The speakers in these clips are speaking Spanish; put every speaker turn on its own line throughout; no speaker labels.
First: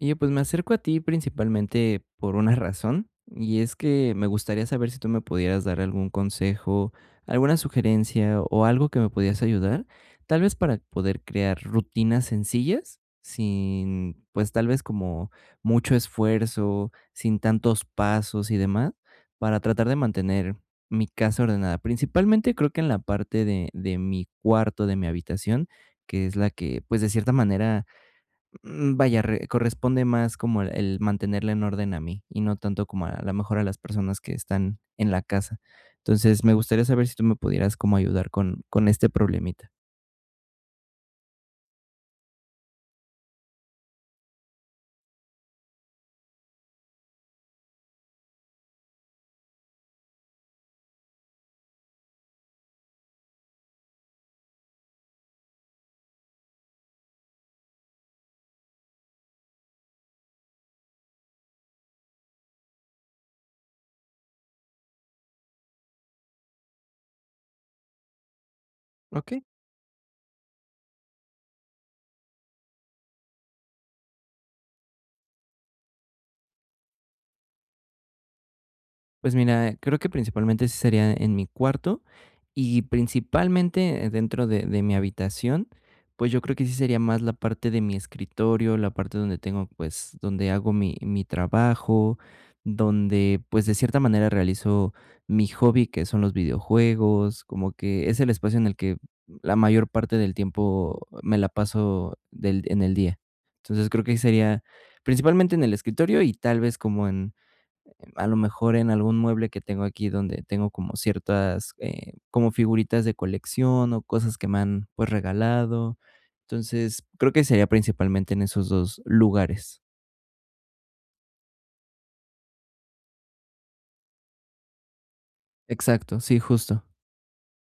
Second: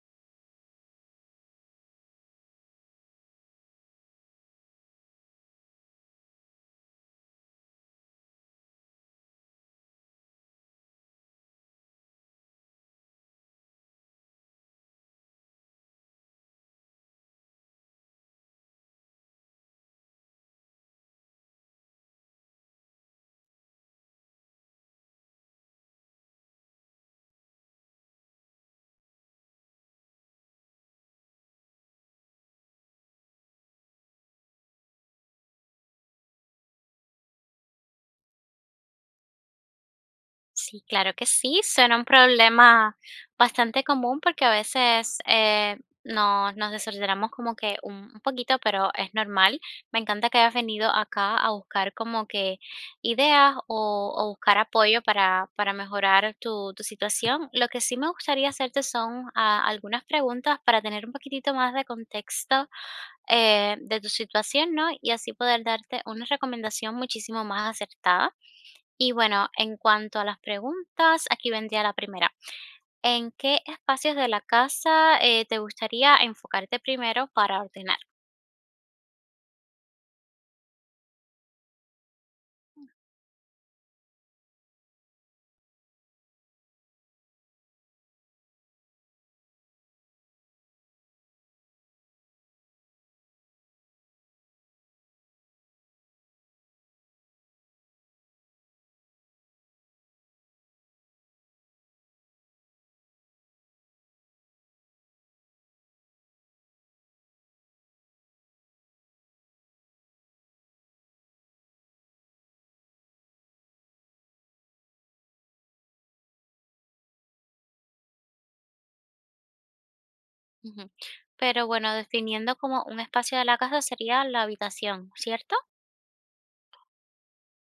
Oye, pues me acerco a ti principalmente por una razón, y es que me gustaría saber si tú me pudieras dar algún consejo, alguna sugerencia o algo que me pudieras ayudar, tal vez para poder crear rutinas sencillas, sin, pues tal vez como mucho esfuerzo, sin tantos pasos y demás, para tratar de mantener mi casa ordenada. Principalmente creo que en la parte de mi cuarto, de mi habitación, que es la que, pues de cierta manera vaya, re corresponde más como el mantenerla en orden a mí, y no tanto como a lo mejor a las personas que están en la casa. Entonces, me gustaría saber si tú me pudieras como ayudar con este problemita.
Sí, claro que sí, suena un problema bastante común porque a veces nos desordenamos como que un poquito, pero es normal. Me encanta que hayas venido acá a buscar como que ideas o buscar apoyo para mejorar tu situación. Lo que sí me gustaría hacerte son algunas preguntas para tener un poquitito más de contexto de tu situación, ¿no? Y así poder darte una recomendación muchísimo más acertada. Y
Okey.
bueno, en cuanto a las preguntas, aquí vendría la primera. ¿En qué espacios de la casa te gustaría enfocarte primero para ordenar?
Pues mira, creo que principalmente sí sería en mi cuarto y principalmente dentro de mi habitación, pues yo creo que sí sería más la parte de mi escritorio, la parte donde tengo, pues, donde hago mi trabajo, donde pues de cierta manera realizo mi hobby, que son los videojuegos, como que es el espacio en el que la mayor parte del tiempo me la paso en el día. Entonces creo que sería principalmente en el escritorio y tal vez como a lo mejor en algún mueble que tengo aquí donde tengo como ciertas, como figuritas de colección o cosas que me han, pues, regalado. Entonces, creo que sería principalmente en esos dos lugares.
Ujú. Pero bueno, definiendo como un espacio de la casa sería la habitación, ¿cierto?
Exacto, sí, justo.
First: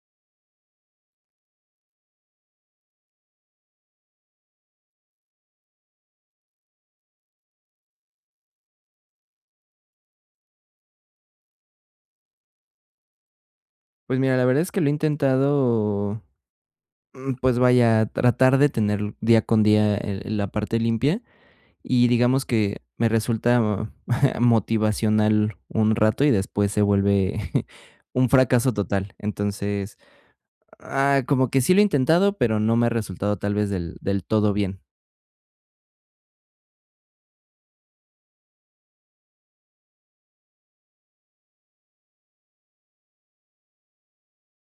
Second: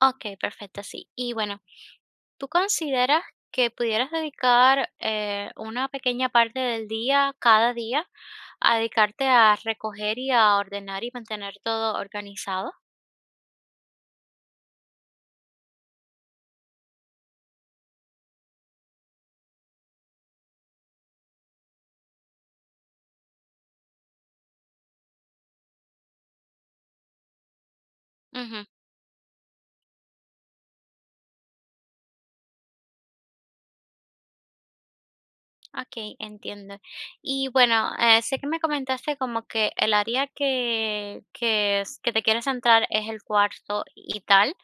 Ok, perfecto, sí. Y bueno, ¿tú consideras que pudieras dedicar una pequeña parte del día, cada día, a dedicarte a recoger y a ordenar y mantener todo organizado?
Pues mira, la verdad es que lo he intentado, pues vaya, tratar de tener día con día, la parte limpia y digamos que me resulta motivacional un rato y después se vuelve un fracaso total. Entonces como que sí lo he intentado, pero no me ha resultado tal vez del todo bien.
Okey, entiendo. Y bueno, sé que me comentaste como que el área que es que te quieres centrar es el cuarto y tal,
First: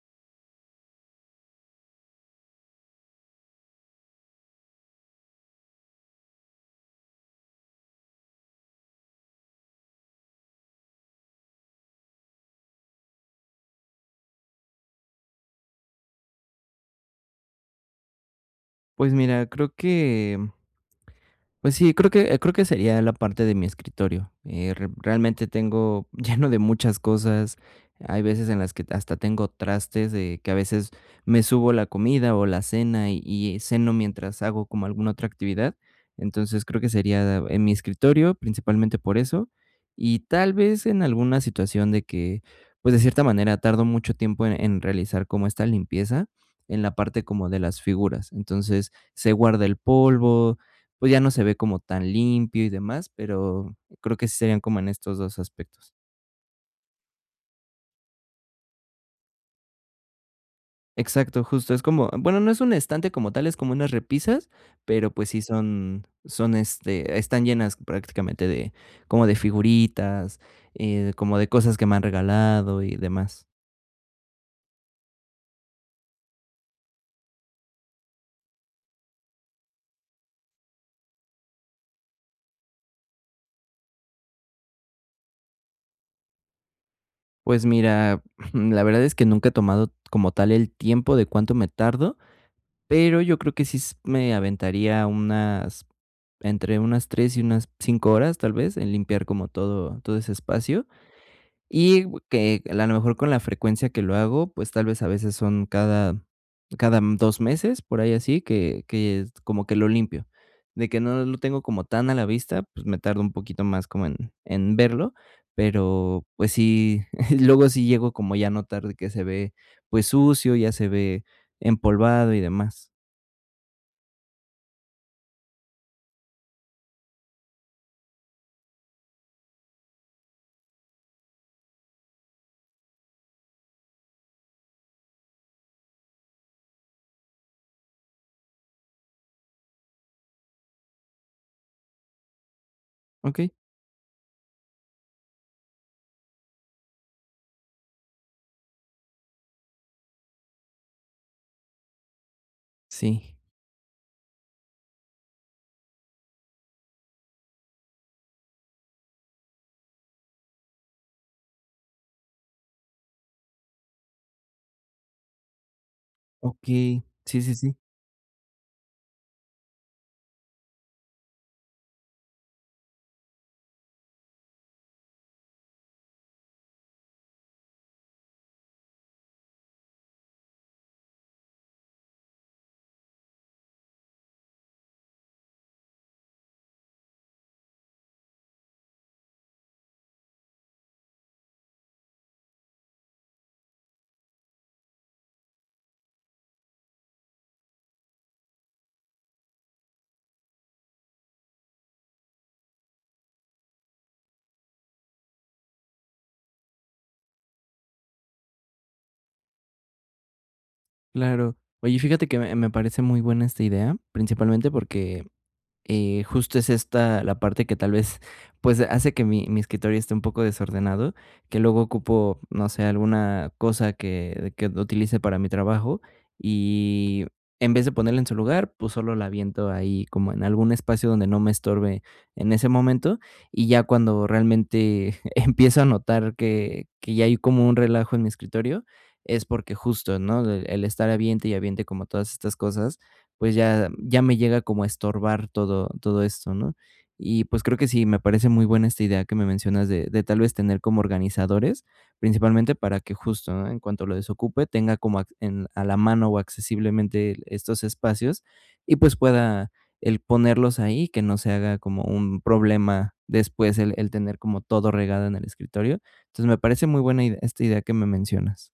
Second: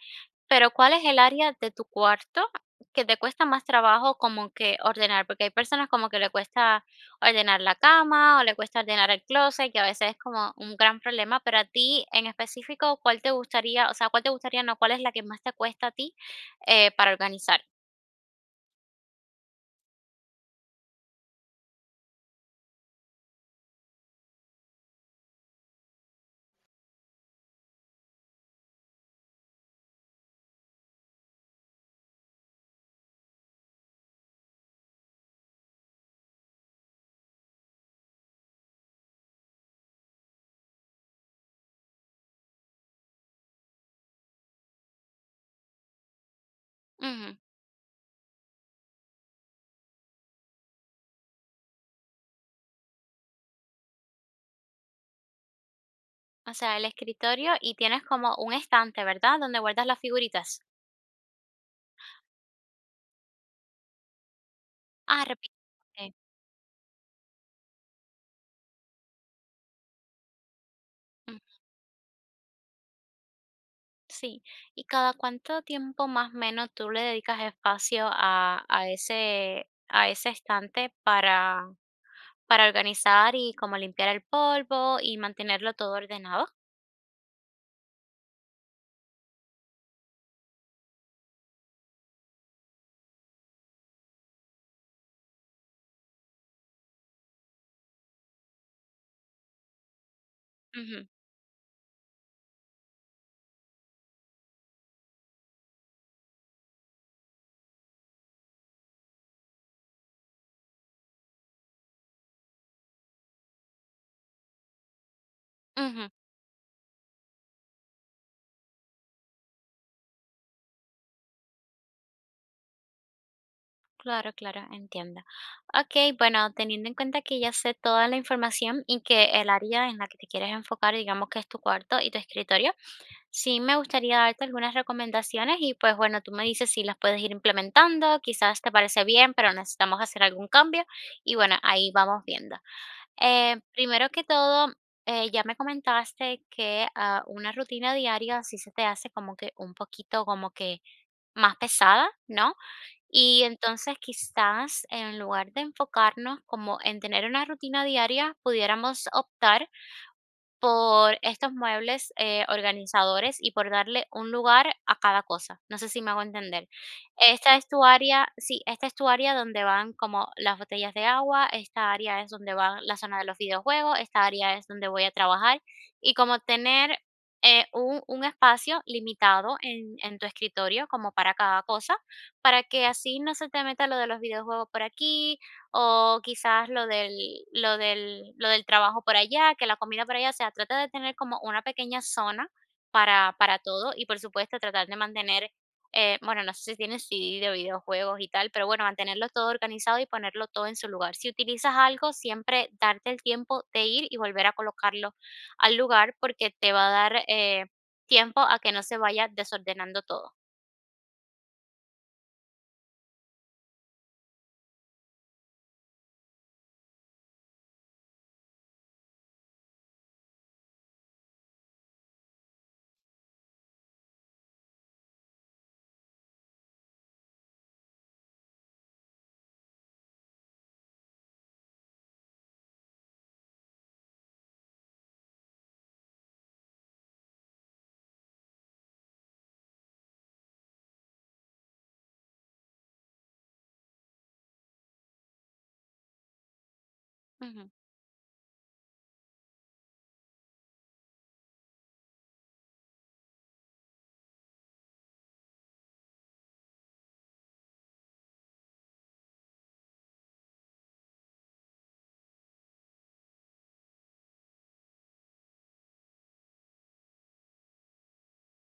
pero, ¿cuál es el área de tu cuarto que te cuesta más trabajo como que ordenar? Porque hay personas como que le cuesta ordenar la cama, o le cuesta ordenar el closet que a veces es como un gran problema, pero a ti en específico, ¿cuál te gustaría? O sea, ¿cuál te gustaría? No, ¿cuál es la que más te cuesta a ti, para organizar?
Pues mira, creo que Pues sí, creo que sería la parte de mi escritorio. Realmente tengo lleno de muchas cosas. Hay veces en las que hasta tengo trastes de que a veces me subo la comida o la cena y ceno mientras hago como alguna otra actividad. Entonces creo que sería en mi escritorio, principalmente por eso. Y tal vez en alguna situación de que, pues de cierta manera, tardo mucho tiempo en realizar como esta limpieza en la parte como de las figuras. Entonces se guarda el polvo, pues, ya no se ve como tan limpio y demás, pero creo que sí serían como en estos dos aspectos.
O sea, el escritorio y tienes como un estante, ¿verdad? Donde guardas las figuritas.
Exacto, justo, es como bueno, no es un estante como tal, es como unas repisas, pero,
Ah,
pues, sí
repito.
son
eh,
son, este, están llenas prácticamente de como de figuritas, como
Mm,
de cosas que me han regalado y demás.
sí. ¿Y cada cuánto tiempo más o menos tú le dedicas espacio a ese a ese estante para organizar y como limpiar el polvo y mantenerlo todo ordenado?
Pues mira, la verdad es que nunca he tomado como tal el tiempo de cuánto me tardo, pero yo creo que sí s me aventaría unas entre unas 3 y unas 5 horas, tal vez, en limpiar como todo ese espacio.
Ujú,
Y que a la mejor con la frecuencia que lo hago, pues, tal vez a veces son cada 2 meses, por ahí así, que es como que lo limpio. De que no lo tengo como tan a la vista, pues, me tardo un poquito más como en verlo,
ujú.
pero, pues sí, luego sí llego como ya a notar de que se ve, pues, sucio, ya se ve empolvado y demás.
Claro, claro, entiendo. Okey, bueno, teniendo en cuenta que ya sé toda la información y que el área en la que te quieres enfocar, digamos que es tu cuarto y tu escritorio. Sí, me gustaría darte algunas recomendaciones y pues bueno, tú me dices si las puedes ir implementando, quizás te parece bien, pero necesitamos hacer algún cambio y bueno, ahí vamos viendo.
Okey,
Primero que todo, ya me comentaste que una rutina diaria sí se te hace como que un poquito como que más pesada, ¿no?
sí,
Y entonces quizás en lugar de enfocarnos como en tener una rutina diaria, pudiéramos optar por estos muebles, organizadores y por darle un lugar a cada cosa. No sé si me hago entender.
okey,
Esta es
sí,
tu área, sí, esta es tu área donde van como las botellas de agua, esta área es donde va la zona de los videojuegos, esta área es donde voy a trabajar y como tener un espacio limitado en tu escritorio como para cada cosa, para que así no se te meta lo de los videojuegos por aquí, o quizás lo del trabajo por allá, que la comida por allá, o sea, trata de tener como una pequeña zona para todo y, por supuesto, tratar de mantener, bueno, no sé si tienes CD de videojuegos y tal, pero bueno, mantenerlo todo organizado y ponerlo todo en su lugar. Si utilizas algo, siempre darte el tiempo de ir y volver a colocarlo al lugar, porque te va a dar, tiempo a que no se vaya desordenando todo.
claro. Oye, fíjate que me parece muy buena esta idea, principalmente porque justo es esta la parte que tal vez, pues, hace que mi escritorio esté un poco desordenado, que luego ocupo, no sé, alguna cosa que utilice para mi trabajo, y en vez de ponerla en su lugar, pues, solo la aviento ahí como en algún espacio donde no me estorbe en ese momento, y ya cuando realmente empiezo a notar que ya hay como un relajo en mi escritorio, es porque justo, ¿no?, el estar aviente y aviente como todas estas cosas, pues ya me llega como a estorbar todo esto, ¿no? Y, pues,
Ujú.
creo que sí, me parece muy buena esta idea que me mencionas de tal vez tener como organizadores, principalmente para que justo, ¿no? En cuanto lo desocupe, tenga como ac en a la mano o accesiblemente estos espacios y, pues, pueda el ponerlos ahí, que no se haga como un problema después el tener como todo regado en el escritorio. Entonces, me parece muy buena ide esta idea que me mencionas.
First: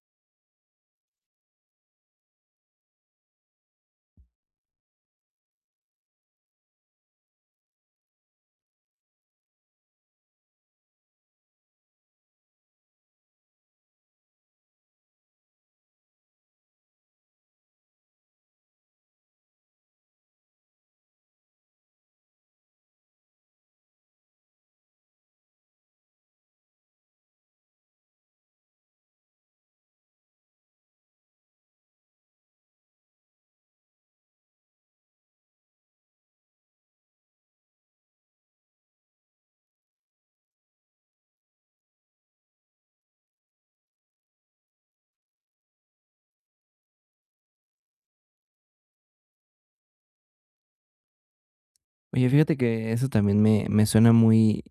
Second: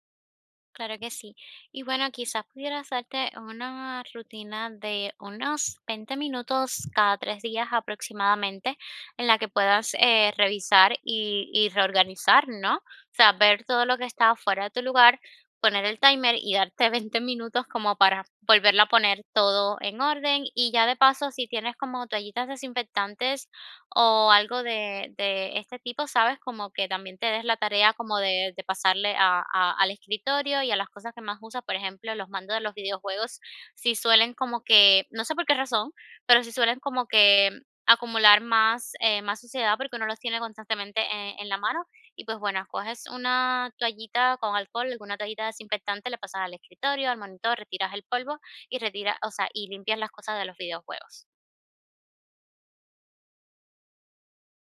Claro que sí. Y bueno, quizás pudieras hacerte una rutina de unos 20 minutos cada 3 días aproximadamente, en la que puedas revisar y reorganizar, ¿no? O sea, ver todo lo que está fuera de tu lugar, poner el timer y darte 20 minutos como para volverla a poner todo en orden. Y ya de paso, si tienes como toallitas desinfectantes o algo de este tipo, ¿sabes? Como que también te des la tarea como de pasarle al escritorio y a las cosas que más usas, por ejemplo, los mandos de los videojuegos, si suelen como que, no sé por qué razón, pero si suelen como que acumular más, más suciedad porque uno los tiene constantemente en la mano y pues bueno, coges una toallita con alcohol, alguna toallita desinfectante, le pasas al escritorio, al monitor, retiras el polvo y retira, o sea, y limpias las cosas de los videojuegos.
Oye, fíjate que eso también me suena muy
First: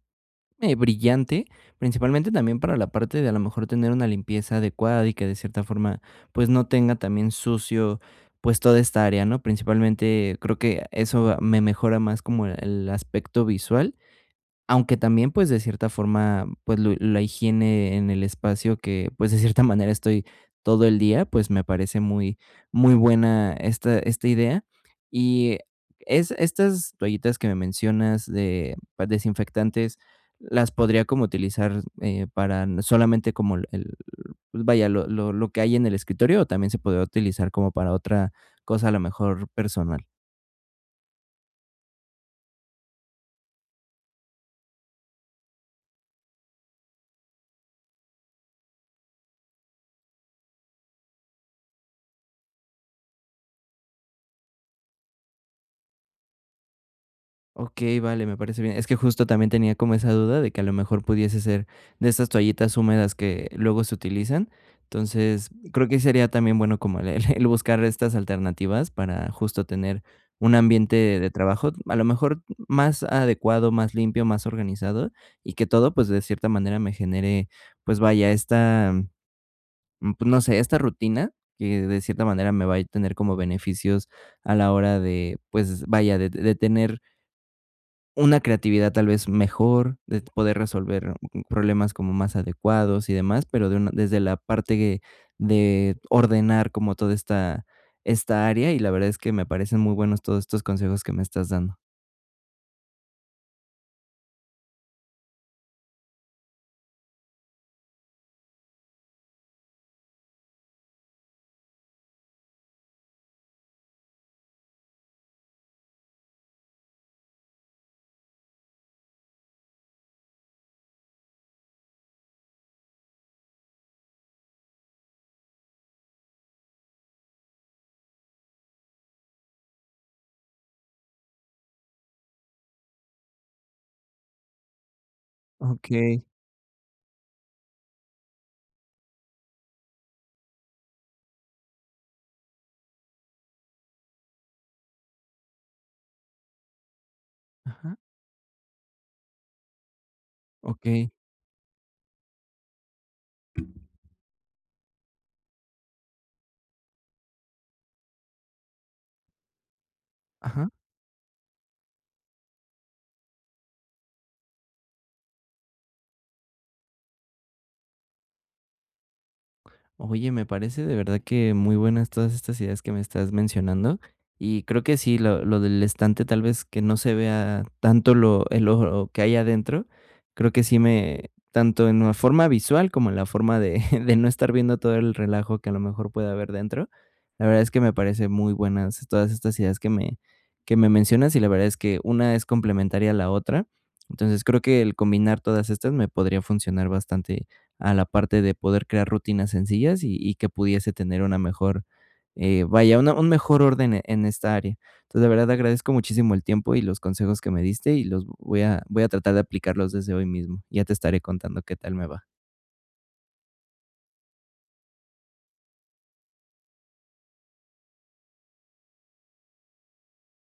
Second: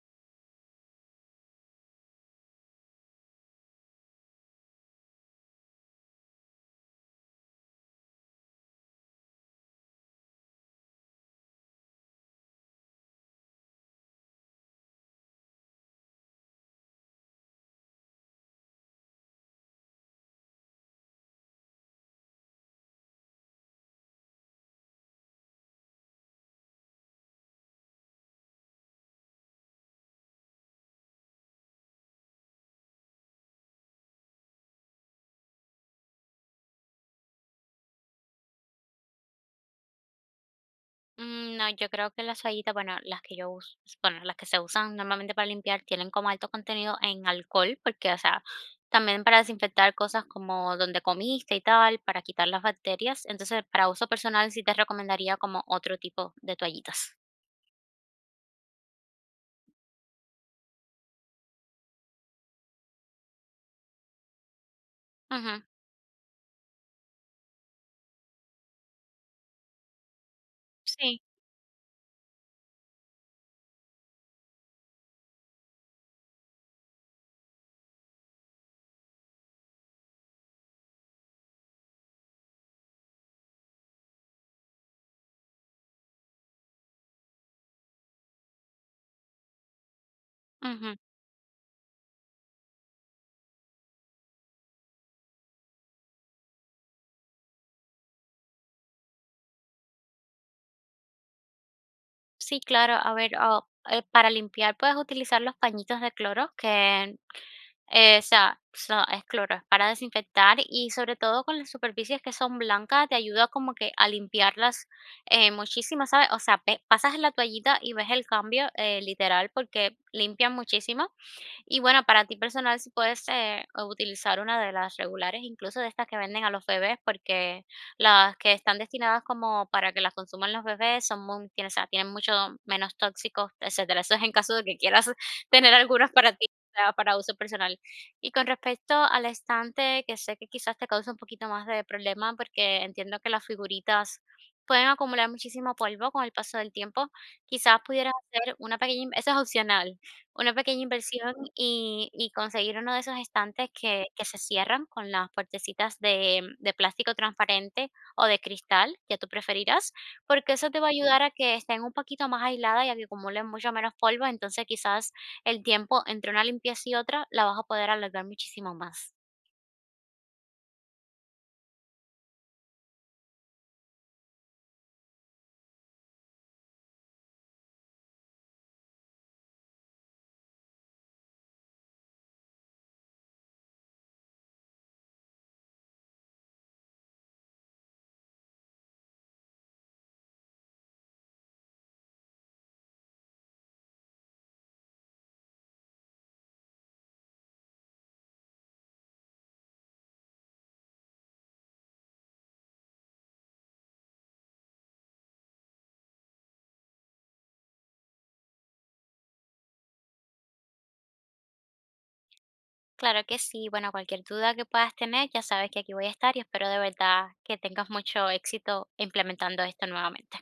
brillante, principalmente también para la parte de a lo mejor tener una limpieza adecuada y que de cierta forma pues no tenga también sucio pues toda esta área, ¿no? Principalmente creo que eso me mejora más como el aspecto visual, aunque también, pues, de cierta forma, pues, lo la higiene en el espacio que, pues, de cierta manera estoy todo el día, pues, me parece muy muy buena esta idea. Y es estas toallitas que me mencionas de pa desinfectantes, las podría como utilizar, para solamente como el, pues, vaya, lo que hay en el escritorio, o también se podría utilizar como para otra cosa, a lo mejor personal.
Mm, no, yo creo que las toallitas, bueno, las que yo uso, bueno, las que se usan normalmente para limpiar tienen como alto contenido en alcohol, porque, o sea, también para desinfectar cosas como donde comiste y tal, para quitar las bacterias. Entonces, para uso personal sí te recomendaría como otro tipo de toallitas.
Okey, vale, me parece bien. Es que justo también tenía como esa duda de que a lo mejor pudiese ser de estas toallitas húmedas que luego se utilizan. Entonces,
Ujú,
creo que sería también bueno como el el buscar estas alternativas para justo tener un ambiente
sí,
de trabajo, a lo mejor más adecuado, más limpio, más organizado, y que todo, pues, de cierta manera me genere, pues, vaya, esta, pues, no sé, esta rutina que de cierta manera me va a tener como beneficios a la hora de, pues, vaya, de tener una creatividad tal vez mejor, de poder
ujú.
resolver problemas como más adecuados y demás, pero de una desde la parte que- de ordenar como toda esta esta área, y la verdad es que me parecen muy buenos todos estos consejos que me estás dando.
Sí, claro. A ver, para limpiar puedes utilizar los pañitos de cloro que exacto, es cloro, es para desinfectar y sobre todo con las superficies que son blancas, te ayuda como que a limpiarlas muchísimo, ¿sabes? O sea, pasas la toallita y ves el cambio literal porque limpian muchísimo. Y bueno, para ti personal, si puedes utilizar una de las regulares, incluso de estas que venden a los bebés, porque las que están destinadas como para que las consuman los bebés son muy, tienen, o sea, tienen mucho menos tóxicos, etcétera. Eso es en caso de que quieras tener algunas
Okey,
para ti, o sea, para uso personal. Y con respecto al estante, que sé que quizás te causa un poquito más de problema, porque entiendo que las figuritas pueden acumular muchísimo polvo con el paso del tiempo. Quizás
ajá,
pudieras hacer una pequeña, eso es opcional, una pequeña
okey,
inversión y conseguir uno de esos estantes que se cierran con las puertecitas de plástico transparente o de cristal, ya tú preferirás, porque
ajá.
eso te va a ayudar a que estén un poquito más aisladas y a que acumulen mucho menos polvo, entonces quizás el tiempo entre una limpieza y otra la vas a poder alargar muchísimo más.
Oye, me parece de verdad que muy buenas todas estas ideas que me estás mencionando. Y creo que sí, lo del estante, tal vez que no se vea tanto lo, el oro que hay adentro, creo que sí me, tanto en la forma visual como en la forma de, de no estar viendo todo el relajo que a lo mejor puede haber dentro. La verdad es que me parece muy buenas todas estas ideas que me mencionas y la verdad es que una es complementaria a la otra. Entonces creo que el combinar todas estas me podría funcionar bastante a la parte de poder crear rutinas sencillas y que pudiese tener una mejor, vaya, una un mejor orden en esta área. Entonces, de verdad agradezco muchísimo el tiempo y los consejos que me diste y los voy a tratar de aplicarlos desde hoy mismo. Ya te estaré contando qué tal me va.
Claro que sí, bueno, cualquier duda que puedas tener, ya sabes que aquí voy a estar y espero de verdad que tengas mucho éxito implementando esto nuevamente.